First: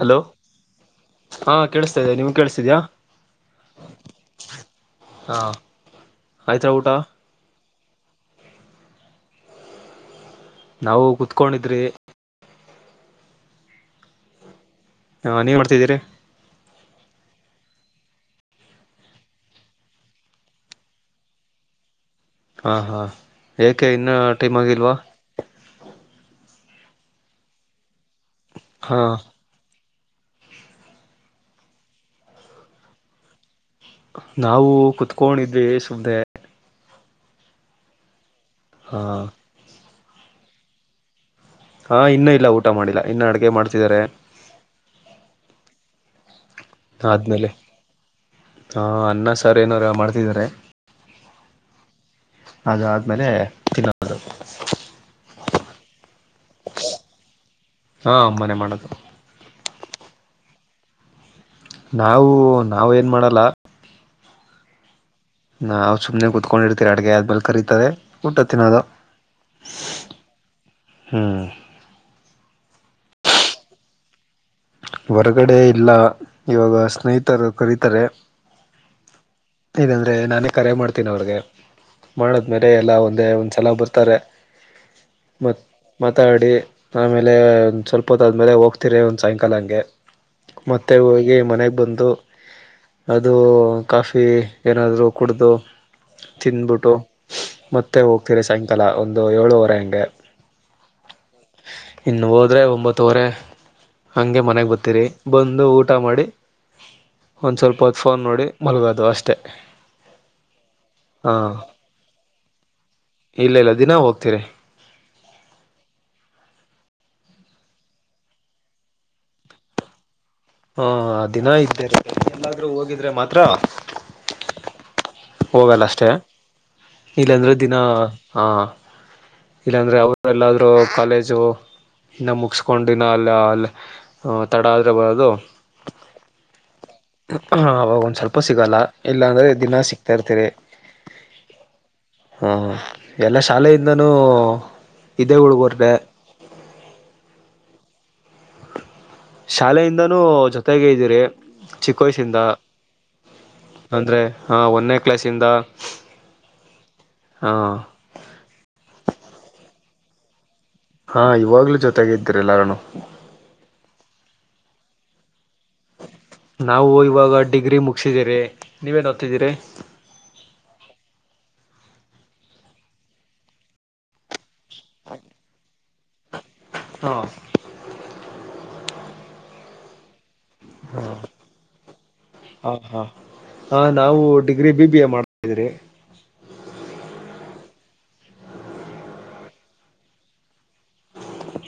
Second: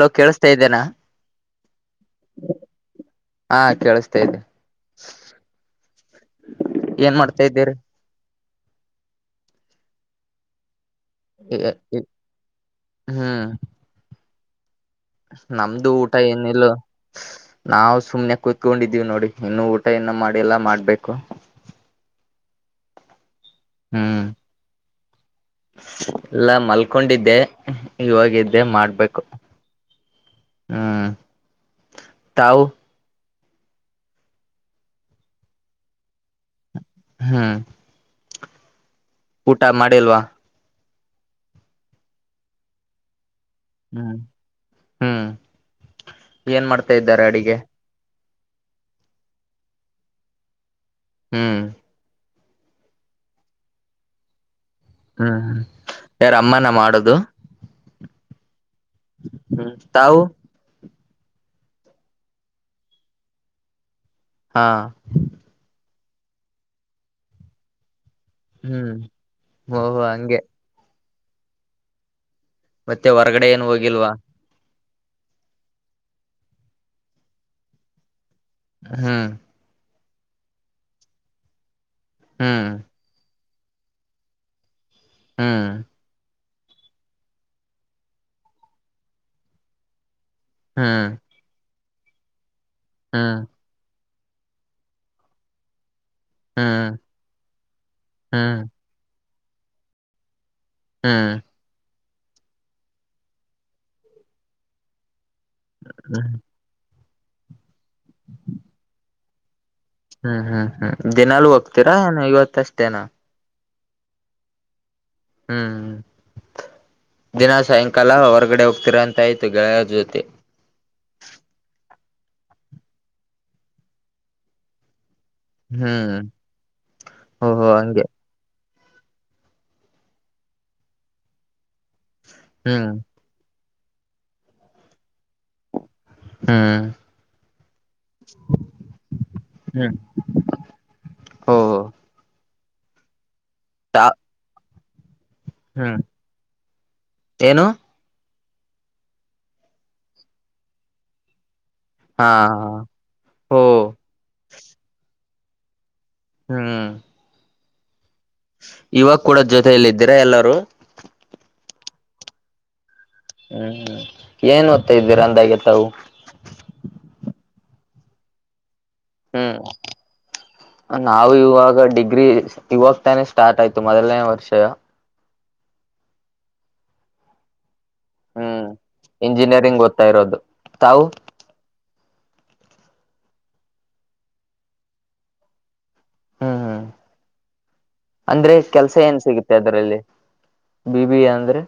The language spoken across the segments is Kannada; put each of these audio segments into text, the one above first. ಹಲೋ ಕೇಳಿಸತಾ ಇದ್ದೇನಾ ಹಾ ಕೇಳಿಸ್ತಾ ಇದೇ ನೀಮ್ ಕೇಳಿಸತಿದ್ಯಾ. ಹಾ ಕೇಳಿಸತಾ ಇದ್ದೆ ಹಾ ಆಯ್ತಾ ಊಟ ಏನ್ ಮಾಡ್ತಾ ಇದ್ದೀರಿ. ನಾವು ಇ ಕುೂತ್ಕೊಂಡಿದ್ರಿ ಹ್ಮ್ ನೀವ್ ನಮ್ದು ಮಾಡ್ತಿದ್ದೀರಿ ಊಟ ಏನಿಲ್ಲ ನಾವು ಸುಮ್ನೆ ಕುೂತ್ಕೊಂಡಿದ್ದೀವಿ ನೋಡಿ ಇನ್ನುೂ ಊಟ ಇನ್ನ ಮಾಡಿ ಎಲ್ಲಾ ಮಾಡ್ಬೇಕು. ಹಾಂ ಹಾಂ ಏಕೆ ಇನ್ನೂ ಟೈಮ ಆಗಲ್ವಾ ಇಲ್ಲ ಮಲ್ಕೊಂಡಿದ್ದೆ ಇಗಿದ್ದೆ ಹಾ ಮಾಡ್ಬೇಕು. ಹ್ಮ್ ತವು ನಾವು ಕುತ್ಕೊಂಡಿದ್ವಿ ಸುಮ್ದೆ. ಹ್ಮ್ ಹಾ ಊಟ ಮಾಡಿಲ್ವಾ ಹಾ ಇನ್ನೂ ಇಲ್ಲ ಊಟ ಮಾಡಿಲ್ಲ ಇನ್ನ ಅಡಗೆ ಮಾಡ್ ಹ್ಮ್ ಹ್ಮ್ ಏನ್ ಮಾಡ್ತ ಆದ್ಮೇಲೆ ಹಾ ಅನ್ನ ಸಾರ್ ಏನಾರ ಮಾಡ್ತಿದಿದ್ದಾರೆ. ಹ್ಮ್ ಅದಾದ್ಮೇಲೆ [unintelligible] ಹ್ಮ್ ಯಾರ ಅಮ್ಮನ ಮಾಡದು ಹಾ ಮನೆ ಮಾಡೋದು ಹ್ಮ್ ತಾವು ನಾವು ನಾವು ಏನು ಮಾಡಲ್ಲ ಹಾ ನಾವ ಸುಮ್ನೆ ಕುತ್ಕೊಂಡಿರ್ತೀರಿ ಅಡ್ಗೆ ಆದ್ಮೇಲೆ ಕರೀತಾರೆ. ಊಟ ತಿನೋದ ಹ್ಮ್ ಓಹೋ ಹಂಗೆ ಹ್ಞ ಮತ್ತೆ ಹೊರಗಡೆ ಏನ್ ಹೋಗಿಲ್ವಾ ಹೊರಗಡೆ ಇಲ್ಲ ಇವಾಗ ಸ್ನೇಹಿತರು ಕರಿತಾರೆ. ಹ್ಮ್. ಅಂದ್ರೆ ನಾನೇ ಕರೆ ಮಾಡ್ತೀನಿ ಅವ್ರ್ಗೆ ಹ್ಮ್ ಮಾಡದ್ಮೇಲೆ ಎಲ್ಲಾ ಒಂದೇ ಒಂದ್ ಸಲ ಬರ್ತ್. ಬರ್ತರೆ ಮತ್ ಹ್ಮ್ ಮಾತಾಡಿ. ಆಮೇಲೆ ಒಂದ್ ಸೊಲ್ಪತ್ ಆದ್ಮೇಲೆ ಹೋಗ್ತಿರಿ ಒಂದ್ ಸಾಯಂಕಾಲ ಹಂಗೆ. ಮತ್ತೆ ಹ್ಮ್ ಹೋಗಿ ಮನೆಗ್ ಬಂದು. ಅದು ಹ್ಮ್ ಕಾಫಿ ಏನಾದ್ರು ಕುಡ್ದು. ತಿನ್ಬಿಟ್ಟು ಹ್ಮ್ ಮತ್ತೆ ಹೋಗ್ತಿರಿ ಹ್ಮ್ ಹ್ಮ್ ಸೇಯಿಂಕಾಲ ಒಂದು ಏಳುವರೆ ಹಂಗೆ. ಹ್ಮ್. ಇನ್ ಹೋದ್ರೆ ಒಂಬತ್ತುವರೆ. ಹಂಗೆ ಮನೆಗ್ ಬತೀರಿ ಬಂದು ಊಟ ಮಾಡಿ. ಹ್ಮ್ ಹ್ಮ್ ಒಂದ್ ಸ್ವಲ್ಪವತ್ ಫೋನ್ ನೋಡಿ ಮಾಲ್ಗದು ಅಷ್ಟೇ. ಹ್ಮ್ ಹ್ಮ್ ಹ್ಮ್ ದಿನಲು ಹೋಗ್ತೀರಾ ಏನ್ ಇವತ್ತಷ್ಟೇನ. ಇಲ್ ಇಲ್ಲ ದಿನಾ ಹೋಗ್ತೀರಿ. ಹ್ಮ್ ದಿನ ಸಯಿಂಕಾಲ ಹೊರ್ಗಡೆ ಹೋಗ್ತೀರಾ ಅಂತ್ ಆಯ್ತು ಗೆಳಿಯರ್ ಜೊತಿ. ಹಾ ದಿನ ಇದ್ದೇರಿತ್ಯಾಗಿ ಎಲ್ಲಾದ್ರೂ ಹೋಗಿದ್ರೆ ಮಾತ್ರ. ಹೋಗಲ್ಲ ಅಷ್ಟೇ ಹ್ಮ್ ಇಲ್ಲಂದ್ರೆ ಓಹೋ ದಿನ. ಹಂಗೆ ಹ ಇಲ್ಲಾಂದ್ರೆ ಅವರ್ ಎಲ್ಲಾದ್ರೂ ಕಾಲೇಜು ಇನ್ನ ಮುಗಿಸಕೊಂಡ್ ಹ್ಮ್ ಇನ್ನ ಅಲ್. ಇಲ್ಲ ಅಲ್ ತಡ ಆದ್ರೆ ಬರದು. ಹ್ಮ್. ಹ ಅವಾಗ್ ಒಂದ್ ಸ್ವಲ್ಪ ಸಿಗಲ್ಲ ಇಲ್ಲಾಂದ್ರೆ ದಿನ ಹ್ಮ್ ಸಿಗ್ತ ಇರ್ತೀರಿ. ಓಹೋ ಹಾ ಎಲ್ಲ ತಾ ಶಾಲೆಯಿಂದಾನೂ. ಇದೇ ಹುಡುಗುರ್ದೆ. ಹ್ಮ್ ಏನು. ಶಾಲೆಯಿಂದಾನೂ ಜೊತೆಗೆ ಇದ್ದೀರಿ ಚಿಕ್ ಹಾ ವಯಸ್ಸಿಂದ ಓ ಅಂದ್ರೆ. ಹಾ ಒನ್ನೆ ಕ್ಲಾಸಿಂದ. ಹ್ಮ್ಮ್. ಹಾ. ಇವಾಗ್ ಕೂಡ ಜೊತೆಲ್ ಇದ್ದೀರಾ ಎಲ್ಲಾರೂ. ಹಾ ಇವಾಗ್ಲುೂ ಜೊತೆಗ್ ಇದ್ದೀರ್ ಎಲ್ಲಾರುನು. ಹ್ಮ್ ಏನ್ ಓತ್ತ ಇದ್ದೀರಾ ಅಂದಾಗೆ ತಾವು. ನಾವು ಇವಾಗ ಡಿಗ್ರಿ ಮುಗ್ಸಿದಿರಿ. ಹ್ಮ್. ನಾವು ಇವಾಗ ಡಿಗ್ರಿ ಇವಾಗ್ ತಾನೆ ಸ್ಟಾರ್ಟ್ ಆಯ್ತು ಮೊದಲ್ನೇ ವರ್ಷ. [inaudible] ಹಾ. ಹ್ಮ್ ಇಂಜಿನಿಯರಿಂಗ್ ಓತ್ತ ಇರೋದು. ತಾವು ಹಾ. ಹಾ ಹಾ ಹ ನಾವು ಡಿಗ್ರಿ ಬಿ ಬಿ ಎ ಮಾಡ್ತಿದ್ರಿ. ಹ್ಮ್ ಹ್ಮ್ ಅಂದ್ರೆ ಕೆಲ್ಸ ಏನ್ ಸಿಗುತ್ತೆ ಅದ್ರಲ್ಲಿ. ಬಿ ಬಿ ಎ ಅಂದ್ರೆ.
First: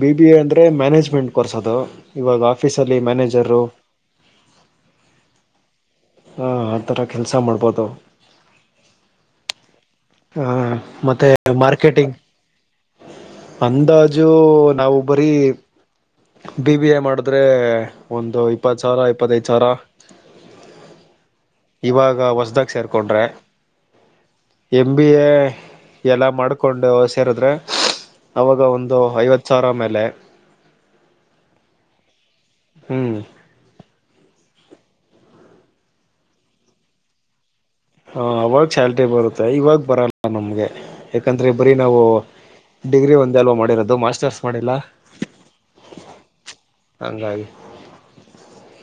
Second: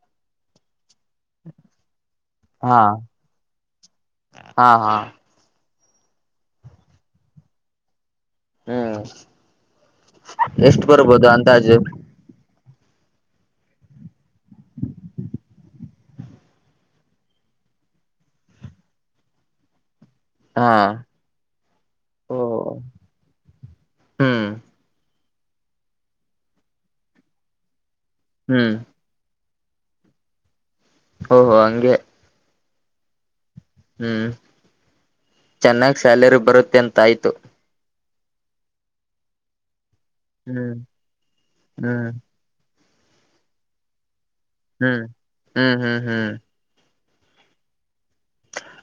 ಬಿ ಬಿ ಎ ಅಂದ್ರೆ ಮ್ಯಾನೇಜ್ಮೆಂಟ್ ಕೋರ್ಸ್ ಅದು ಇವಾಗ ಹಾ ಆಫೀಸಲ್ಲಿ ಮ್ಯಾನೇಜರು. ಹಾ ಹಾ. ಹಾ ಅತರ ಕೆಲ್ಸ ಮಾಡ್ಬೋದು. ಹ್ಮ್. ಹಾ ಎಷ್ಟು ಬರ್ಬೋದು ಮತ್ತೆ ಅಂದಾಜು ಮಾರ್ಕೆಟಿಂಗ್. ಅಂದಾಜು ನಾವು ಬರೀ. ಬಿ ಬಿ ಎ ಮಾಡಿದ್ರೆ ಒಂದು ಇಪ್ಪತ್ ಸಾವ್ರ ಇಪ್ಪತೈದ್ ಸಾವ್ರ. ಹಾ ಇವಾಗ ಓಹ ಹೊಸ್ದಾಗ್ ಸೇರ್ಕೊಂಡ್ರೆ. ಹ್ಮ್. ಎಮ್ ಬಿ ಎ ಎಲ್ಲ ಮಾಡ್ಕೊಂಡು ಸೇರುದ್ರೆ ಅವಾಗ ಹ್ಮ್ ಒಂದು ಐವತ್. ಚಾರ ಮೇಲೆ ಓಹೋ ಹಂಗೆ ಹ್ಮಞೂ ಹ್ಮ್ ಚೆನ್ನಾಗ್ ಸ್ಯಾಲರಿ ಬರುತ್ತೆ ಅಂತ ಆಯ್ತು ಹ ಅವಾಗ ಚಲ್ಟಿ ಬರುತ್ತೆ ಇವಾಗ ಬರಲ್ಲ ನಮ್ಗೆ ಹ್ಮ್ ಯಾಕಂದ್ರೆ ಬರೀ ನಾವು ಹ್ಮ್ ಡಿಗ್ರಿ ಒಂದ ಅಲ್ವಾ ಮಾಡಿರೋದು ಮಾಸ್ಟರ್ಸ್ ಮಾಡಿಲ್ಲ ಹ್ಮ್ ಹ್ಮ್ ಹ್ಮ್ ಹ್ಮ್ ಹ ಹಾಗಾಗಿ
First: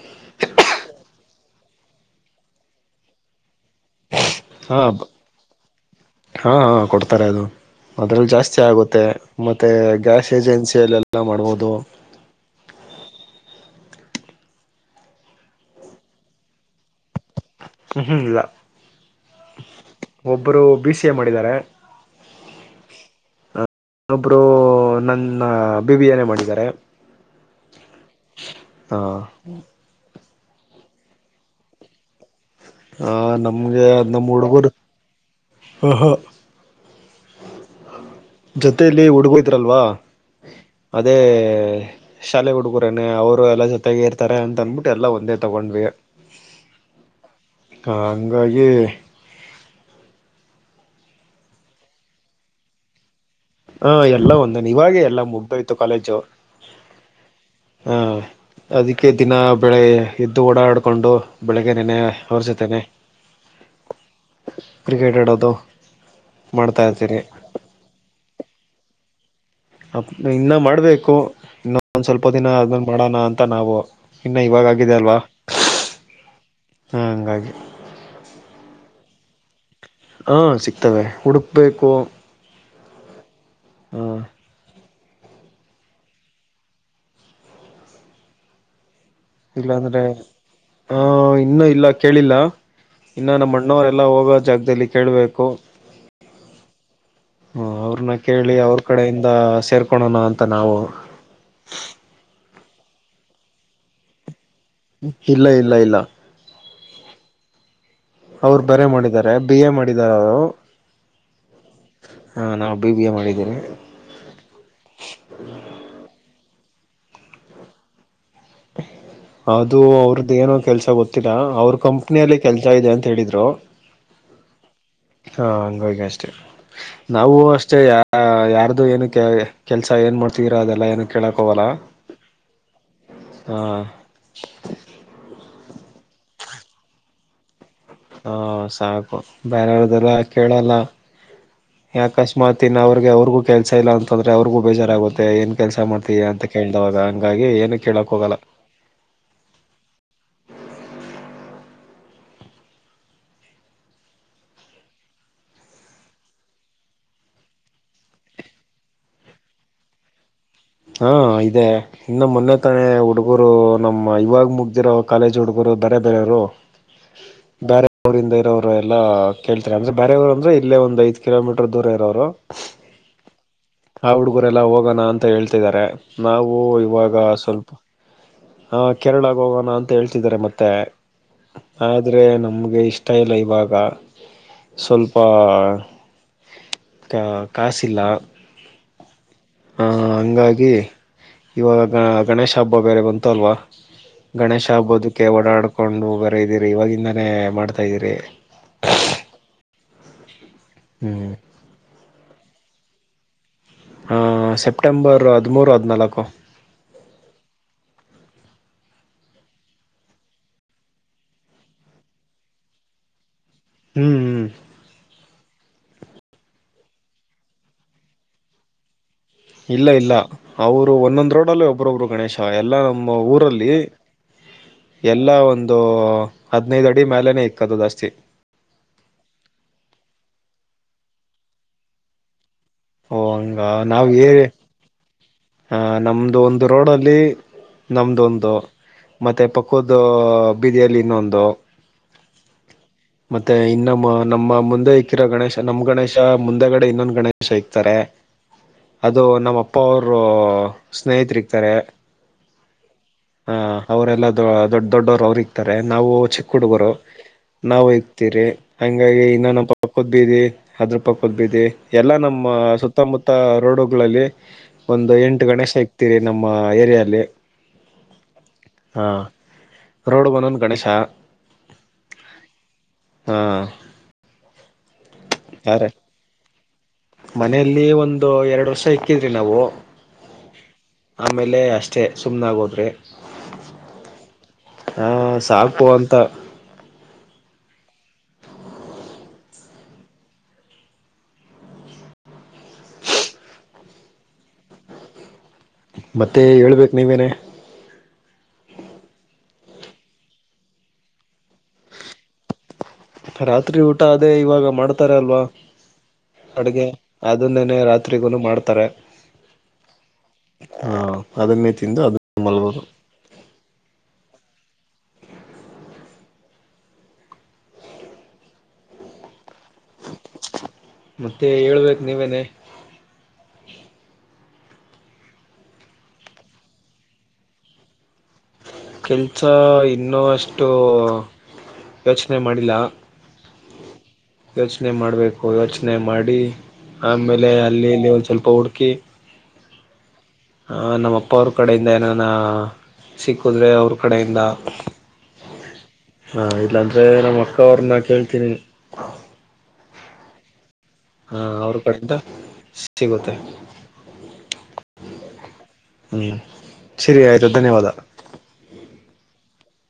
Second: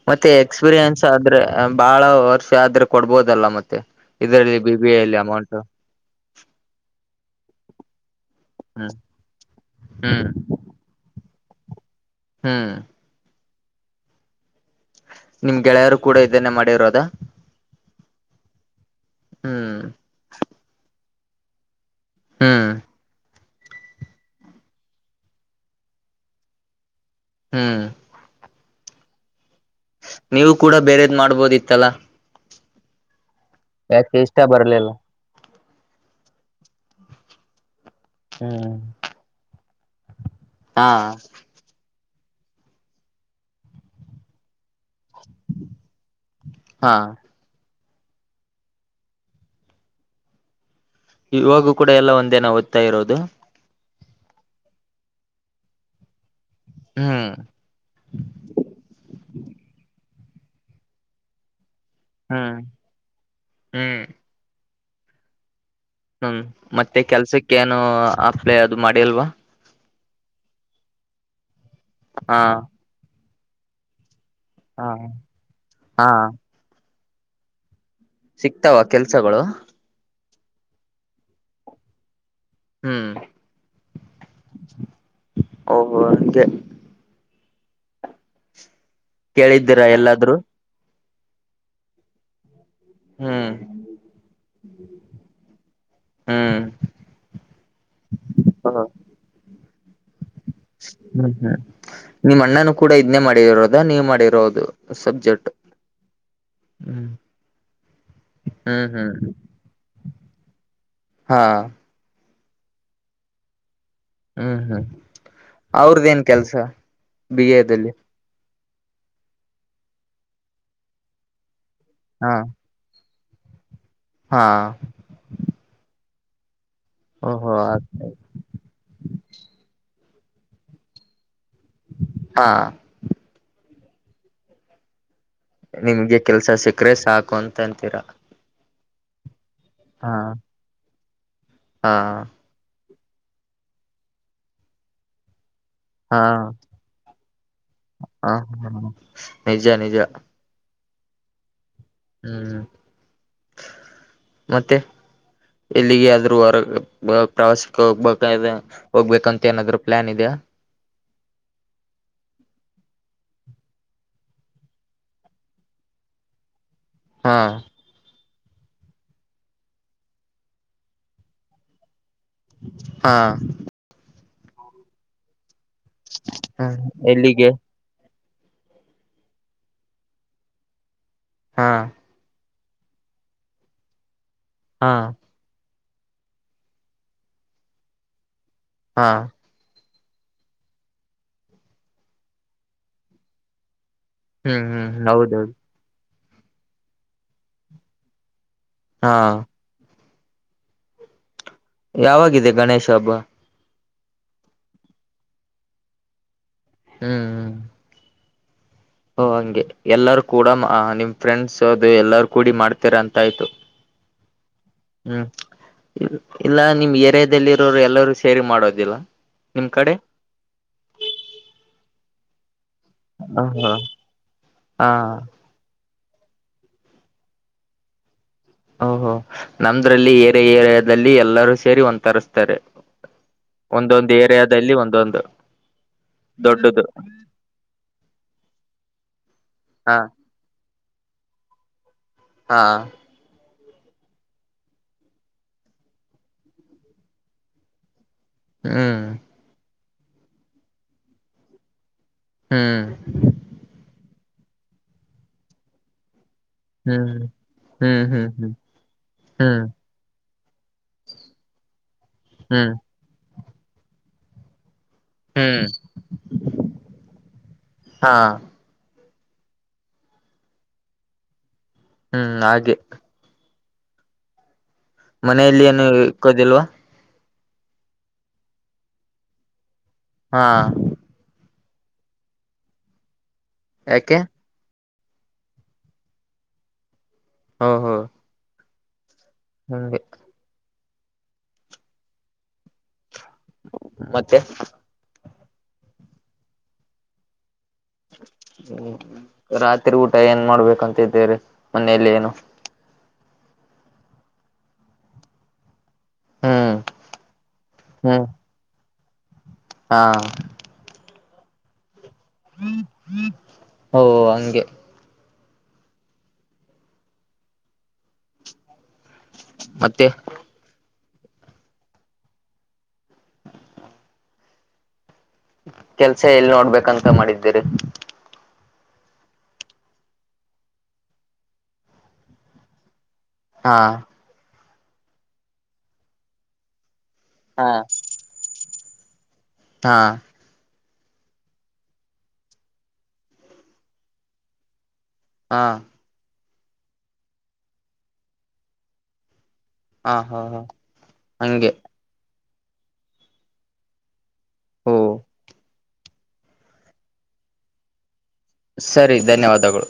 ಮತ್ತೆ ಎಕ್ಸ್ಪೀರಿಯನ್ಸ್ ಆದ್ರೆ ಬಹಳ ವರ್ಷ ಆದ್ರೆ ಕೊಡ್ಬೋದಲ್ಲ ಮತ್ತೆ ಇದರಲ್ಲಿ ಬಿ ಹಾ ಬಿ ಐ ಅಲ್ಲಿ ಅಮೌಂಟ್ ಹಾ ಕೊಡ್ತಾರೆ ಅದು ಅದ್ರಲ್ಲಿ ಜಾಸ್ತಿ ಹ್ಮ್ ಆಗುತ್ತೆ ಮತ್ತೆ ಹ್ಮ್ ಗ್ಯಾಸ್ ಏಜೆನ್ಸಿ ಸೇಲೆ ಎಲ್ಲ ಮಾಡ್ಬೋದು ಹ್ಮ್ ನಿಮ್ ಗೆಳೆಯರು ಕೂಡ ಇದನ್ನೇ ಮಾಡಿರೋದ ಞ ಹ್ಞೂ ಇಲ್ಲ ಹ್ಮ್ ಒಬ್ಬರು ಬಿ ಸಿ ಎ ಮಾಡಿದ್ದಾರೆ ಹ್ಮ ನನ್ನೊಬ್ಬರು ನನ್ನ ಬಿಬಿಯನೇ ಮಾಡಿದ್ದಾರೆ ಹ್ಮ್ ಹಾ ನೀವು ಕೂಡ ಬೇರದ್ ಮಾಡ್ಬೋದಿತ್ತಲ್ಲಾ ಹ ನಮ್ಗೆ ಯಾಕೆ ನಮ್ಮ್ ಇಷ್ಟ ಹುಡುಗರು ಬರ್ಲಿಲ್ಲ ಹ ಹ ಹ್ಮ್ ಜೊತೆಯಲ್ಲಿ ಹುಡುಗೋಯತ್ರಲ್ವಾ ಹಾ ಅದೇ ಶಾಲೆ ಹುಡುಗರೇನೆ ಅವರು ಎಲ್ಲ ಜೊತೆಗ ಇರ್ತಾರೆ ಅಂತ ಅಂದ್ಬಿಟ್ಟು ಎಲ್ಲ ಒಂದೇ ತಗೊಂಡ್ವಿ ಹಾ ಹಂಗಾಗಿ ಇವಾಗೂ ಕೂಡ ಎಲ್ಲ ಒಂದೇನ ಓದ್ತ ಇರೋದು ಹಾ ಎಲ್ಲ ಒಂದ ಇವಾಗೆ ಎಲ್ಲ ಮುಗ್ದೋಯ್ತು ಕಾಲೇಜು ಹ್ಮ್ ಅದಕ್ಕೆ ದಿನ ಬೆಳೆ ಎದ್ದು ಓಡಾಡಿಕೊಂಡು ಬೆಳಗ್ಗೆ ನೆನೆ ಹ್ಮ್ ಹೊರ್ಸುತ್ತೇನೆ ಹ್ಮ್ ಕ್ರಿಕೆಟ್ ಆಡೋದು ಹ್ಮ್ ಮಾಡ್ತಾ ಮತ್ತೆ ಇರ್ತೀನಿ ಕೆಲ್ಸಕ್ಕ ಏನು ಅಪ್ಲೈ ಅದು ಮಾಡಿ ಅಲ್ವಾ ಅ ಇನ್ನೂ ಮಾಡಬೇಕು ಇನ್ನೊೊಂದು ಸ್ವಲ್ಪ ಹಾ ದಿನ ಅದನ್ನು ಮಾಡೋಣ ಅಂತ ನಾವು ಇನ್ನು ಇವಾಗ ಆಗಿದೆ ಅಲ್ವಾ ಹಾ ಹ ಹಂಗಾಗಿ ಸಿಗ್ತಾವ ಕೆಲ್ಸಗಳು ಹಾಂ ಸಿಗ್ತವೆ ಹುಡುಕ್ಬೇಕು ಹ್ಮ್ ಹ್ಮ್ ಓಹ ಹಾಗೆ ಇಲ್ಲ ಕೇಳಿದ್ದೀರಾ ಅಂದ್ರೆ ಎಲ್ಲಾದ್ರೂ ಹ ಇನ್ನುೂ ಇಲ್ಲ ಕೇಳಿಲ್ಲ ಇನ್ನ ಹ್ಮ್ ನಮ್ಮ ಅಣ್ಣವರ ಎಲ್ಲ ಹೋಗೋ ಜಾಗದಲ್ಲಿ ಕೇೇಳಬೇಕು ಹ್ಮ್ ಅವ್ರನ್ನ ಕೇಳಿ ಅವ್ರ ಹ್ಮ್ ಕಡೆಯಿಂದ ಸೇರ್ಕೊಳೋಣ ಅಂತ ನಾವು ಹ್ಮ್ ಹ್ಮ್ ನಿಮ್ ಅಣ್ಣನು ಕೂಡ ಇದ್ನೇ ಮಾಡಿರೋದ ನೀವ್ ಮಾಡಿರೋದು ಇಲ್ಲ ಸಬ್ಜೆಕ್ಟ್ ಇಲ್ಲ ಇಲ್ಲ ಹ್ಮ್ ಅವ್ರು ಬರೆ ಹ್ಮ್ ಮಾಡಿದಿದ್ದಾರೆ ಬಿ ಎ ಮಾಡಿದಾರ ಅವರು ಹಾ ಹಾಂ ನಾವು ಬಿ ಬಿ ಎ ಮಾಡಿದ್ದೇವಿ ಹ್ಮ್ ಹ್ಮ್ ಅವ್ರದ ಏನ್ ಕೆಲ್ಸ ಬಿಗದಲ್ಲಿ ಅದು ಅವ್ರದ್ದು ೇನೋ ಕೆಲಸ ಗೊತ್ತಿಲ್ಲ ಅವ್ರ ಹಾ ಕಂಪ್ನಿಯಲ್ಲಿ ಕೆಲಸ ಇದೆ ಅಂತ ಹೇಳಿದರು ಹಾ ಹಾ ಹಂಗೋಗ ಅಷ್ಟೇ ನಾವು ಓಹೋ ಅಷ್ಟೇ ಯ ಯಾರ್ದು ಏನು ಕೆ ಕೆಲಸ ಏನು ಮಾಡ್ತೀರೋ ಅದೆಲ್ಲ ಏನನು ಕೇಳೋಕ್ಕ ಅವವಲ್ಲ ಹಾ ಹಾ ನಿಮ್ಗೆ ಕೆಲ್ಸ ಸಿಕ್ಕ್ರೆ ಸಾಕು ಅಂತ ಅಂತೀರಾ ಹ ಸಾಕು ಬೇರೆವ್ರ್ದಲ್ಲ ಹಾ ಕೇಳಲ್ಲ ಹಾ ಯಕಸ್ಮಾತ್ ಇನ್ ಅವ್ರಿಗೆ ಅವ್ರಿಗೂ ಕೆಲ್ಸ ಇಲ್ಲ ಅಂತಂದ್ರೆ ಅವ್ರಿಗೂ ಬೇಜಾರಾಗುತ್ತೆ ಏನ್ ಕೆಲಸ ಹಾ ಮಾಡ್ತೀಯ ಅಂತ ಕೇಳ್ದಾಗ ಹಂಗಾಗಿ ಏನು ಕೇಳಕ್ ಹೋಗಲ್ಲ ಹ್ಮ ನಿಜ ನಿಜ ಹ್ಮ್ ಮತ್ತೆ ಎಲ್ಲಿಗೆ ಆದ್ರೂ ಹೊರಗ್ ಪ್ರವಾಸಕ್ಕೆ ಹೋಗ್ಬೇಕಾದ ಹೋಗ್ಬೇಕಂತ ಏನಾದ್ರು ಪ್ಲಾನ್ ಇದಿಯಾ ಹಾಂ ಇದೆ ಇನ್ನು ಮೊನ್ನೆ ತಾನೆ ಹುಡುಗರು ನಮ್ಮ ಇವಾಗ ಮುಗ್ದಿರೋ ಕಾಲೇಜ್ ಹುಡುಗರು ಬರೆ ಬೇರೆಯವರು ಹಾ ಬ್ಯಾರೆ ಅವರಿಂದ ಇರೋರು ಎಲ್ಲ ಕೇಳ್ತಾರೆ ಅಂದ್ರೆ ಬೇರೆ ಊರು ಅಂದ್ರೆ ಇಲ್ಲ ಒಂದ್ ಐದು ಕಿಲೋ ಮೀಟರ್ ದೂರ ಇರೋರು ಹಾ ಹಾ ಹುಡ್ಗರೆಲ್ಲ ಹೋಗೋಣ ಅಂತ ಹೇಳ್ತಿದ್ದಾರೆ ನಾವು ಇವಾಗ ಎಲ್ಲಿಗೆ ಸ್ವಲ್ಪ ಆ ಕೇರಳಕ್ಕೆ ಹೋಗೋಣ ಅಂತ ಹೇಳ್ತಿದ್ದಾರೆ ಮತ್ತೆ ಹಾ ಆದ್ರೆ ನಮ್ಗೆ ಇಷ್ಟ ತೈಲ ಇವಾಗ ಹಾ ಸ್ವಲ್ಪ ಕ ಕಾಸಿಲ್ಲ ಹಾ ಹಾ ಹಾಂಗಾಗಿ ಇವಾಗ ಗಣೇಶ ಹಬ್ಬ ಬೇರೆ ಬಂತು ಅಲ್ವಾ ಹ್ಮ್ ಗಣೇಶ ಹ್ಮ್ ಹಬ್ಬೋದಕ್ಕೆ ಹೌದೌದು ಓಡಾಡ್ಕೊಂಡು ಬರ್ದೀರಿ ಇವಾಗಿಂದಾನೇ ಮಾಡ್ತಾ ಇದ್ದೀರಿ ಹಾ ಹ್ಮ್ ಯಾವಾಗಿದೆ ಗಣೇಶ ಹಬ್ಬ ಹಾ ಸೆಪ್ಟೆಂಬರ್ ಹದಿಮೂರು ಹದಿನಾಲ್ಕು ಹ್ಮ್ ಹ್ಮ್ ಓ ಹಂಗೆ ಎಲ್ಲಾರೂ ಕೂಡ ನಿಮ್ ಫ್ರೆಂಡ್ಸ್ ಅದು ಎಲ್ಲಾರ ಕೂಡಿ ಮಾಡ್ತಿರಾ ಅಂತ ಆಯ್ತು ಹ್ಮ್ ಹ್ಮ್ ಹ್ಮ್ ಇಲ್ಲ ನಿಮ್ ಏರಿಯಾದಲ್ಲಿ ಇರೋರು ಎಲ್ಲರೂ ಸೇರಿ ಮಾಡೋದಿಲ್ಲ ನಿಮ್ ಇಲ್ಲ ಕಡೆ ಇಲ್ಲ ಅವರು ಒಂದೊಂದ್ ರೋಡ್ ಅಲ್ಲೂ ಒಬ್ಬ್ರೊಬ್ರು ಗಣೇಶ ಎಲ್ಲ ನಮ್ಮ ಓಹೋ ಊರಲ್ಲಿ ಹಾ ಎಲ್ಲ ಒಂದ್ ಅದು ಹದಿನೈದು ಅಡಿ ಮೇಲೇನೆ ಇಕ್ಕದು ಜಾಸ್ತಿ ಓಹೋ ನಮ್ದ್ರಲ್ಲಿ ಏರಿಯ ಏರಿಯಾದಲ್ಲಿ ಎಲ್ಲರೂ ಸೇರಿ ಒಂದ್ ತರಸ್ಸ್ತಾರೆ ಓ ಹಂಗ ನಾವ್ ಒಂದೊಂದು ಏ ಏರಿಯಾದಲ್ಲಿ ಒಂದೊಂದು ನಮ್ದು ಒಂದು ದೊಡ್ಡದು ರೋಡಲ್ಲಿ ನಮ್ದೊಂದು ಮತ್ತೆ ಹಾ ಪಕೂದ್ದು ಬೀದಿಯಲ್ಲಿ ಇನ್ನೊಂದು ಹಾ ಮತ್ತೆ ಇನ್ನುಮ್ಮ ನಮ್ಮ ಮುಂದೆ ಇಕ್ಕಿರೋ ಗಣೇಶ ನಮ್ ಗಣೇಶ ಮುಂದೆಗಡೆ ಇನ್ನೊಂದು ಗಣೇಶ ಇಕ್ತಾರೆ ಹ್ಮ್ ಅದು ನಮ್ಮ ಅಪ್ಪ ಅವರು ಸ್ನೇಹಿತರು ಇಕ್ತಾರೆ ಹ್ಮ್ ಹಾ ಅವರೆಲ್ಲಾ ದೊಡ್ಡ ದೊಡ್ಡವರು ಅವ್ರ ಇಕ್ತರೆ ನಾವು ಚಿಕ್ ಹುಡುಗುರು ಹ್ಮ್ ನಾವು ಹ್ಮ್ ಹ್ಮ್ ಇಕ್ತಿರಿ ಹ್ಮ್ ಹಂಗಾಗಿ ಇನ್ನಾನ ಹ್ಮ್ ಪಕ್ಕದ್ ಬೀದಿ ಅದ್ರೂ ಪಕ್ಕದ್ ಬಿದಿ ಎಲ್ಲ ನಮ್ಮ ಹ್ಮ್ ಸುತ್ ಸುತ್ತಮುತ್ತ ರೋಡುಗಳಲ್ಲಿ ಒಂದು ಎಂಟು ಹ್ಮ್ ಗಣೇಶ ಇಕ್ತಿವಿ ನಮ್ಮ ಏರಿಯಲ್ಲಿ ಹಾ ಹಾ ರೋಡ್ಗ್ ಒಂದೊಂದು ಗಣೇಶ ಹ್ಮ್ ನಾಗಿ ಹಾ ಮನೆಯಲ್ಲಿ ಯಾರ ಏನು ಇಕ್ಕೋದಿಲ್ವಾ. ಮನೆಯಲ್ಲಿ ಒಂದು ಎರಡು ವರ್ಷ ಇಕ್ಕಿದ್ವಿ ನಾವು. ಹಾ. ಆಮೇಲೆ ಅಷ್ಟೇ ಸುಮ್ಮ್ನೆಾಗೋದ್ರೆ. ಯಾಕೆ. ಹೂ ಸಾಕು ಅಂತ. [unintelligible] ಹಂಗೆ. ಮತ್ತೆ. ಮತ್ತೆ ಹೇಳ್ಬೇಕು ನೀವೇನೆ. ಹ. ಹ್ಮ್ ರಾತ್ರಿ ಊಟ ಏನ್ ಮಾಡ್ಬೇಕಂತಿದ್ದೇ್ರೀ ಮನೇೆಯಲ್ಲಿ ಏನು. ರಾತ್ರಿ ಊಟ ಅದೇ ಇವಾಗ ಮಾಡ್ತಾರ ಅಲ್ವಾ. ಹ್ಮ್ ಅಡುಗೆ ಅದನ್ನೇನೆ ಹ್ಮ್ ರಾತ್ರಿಗೂ ಮಾಡ್ತಾರೆ. ಹಾ. ಹಾ ಅದನ್ನೇ ತಿಂದು ಅದು ಮಲ್ವದು. ಹ್ಮ ಓ ಹಂಗೆ. ಮತ್ತೆ. ಮತ್ತೆ ಹೇಳ್ಬೇಕು ನೀವೇನೆ. ಕೆಲ್ಸ ಎಲ್ಲಿ ನೋಡ್ಬೇಕಂತ ಮಾಡಿದ್ದೀರಿ. ಕೆಲ್ಸ ಇನ್ನೂ ಅಷ್ಟು ಯೋಚನೆ ಮಾಡಿಲ್ಲ. ಹಾ. ಯೋಚನೆ ಮಾಡಬೇಕು ಯೋಚನೆ ಮಾಡಿ ಆಮೇಲೆ ಹಾ ಅಲ್ಲಿ ನೀವು ಒಂದು ಸ್ವಲ್ಪ ಹುಡುಕಿ. ಹಾ. ನಮ್ಮ ಅಪ್ಪ ಅವ್ರ ಕಡೆಯಿಂದ ಏನಾನ ಸಿಕ್ಕಿದ್ರೆ ಅವ್ರ ಕಡೆಯಿಂದ. ಹಾ. ಹಾಂ ಇಲ್ಲಾಂದರೆ ನಮ್ಮ ಅಕ್ಕ ಅವ್ರನ್ನ ಕೇಳ್ತೀನಿ. ಹಾ ಹಾ ಹಾ. ಹಾ ಹಂಗೆ ಅವ್ರ ಕಡಿಂದ ಸಿಗುತ್ತೆ. ಹ್ಮ. ಹ್ಮ್ ಸರಿ ಆಯ್ತು ಧನ್ಯವಾದ. ಸರಿ ಧನ್ಯವಾದಗಳು.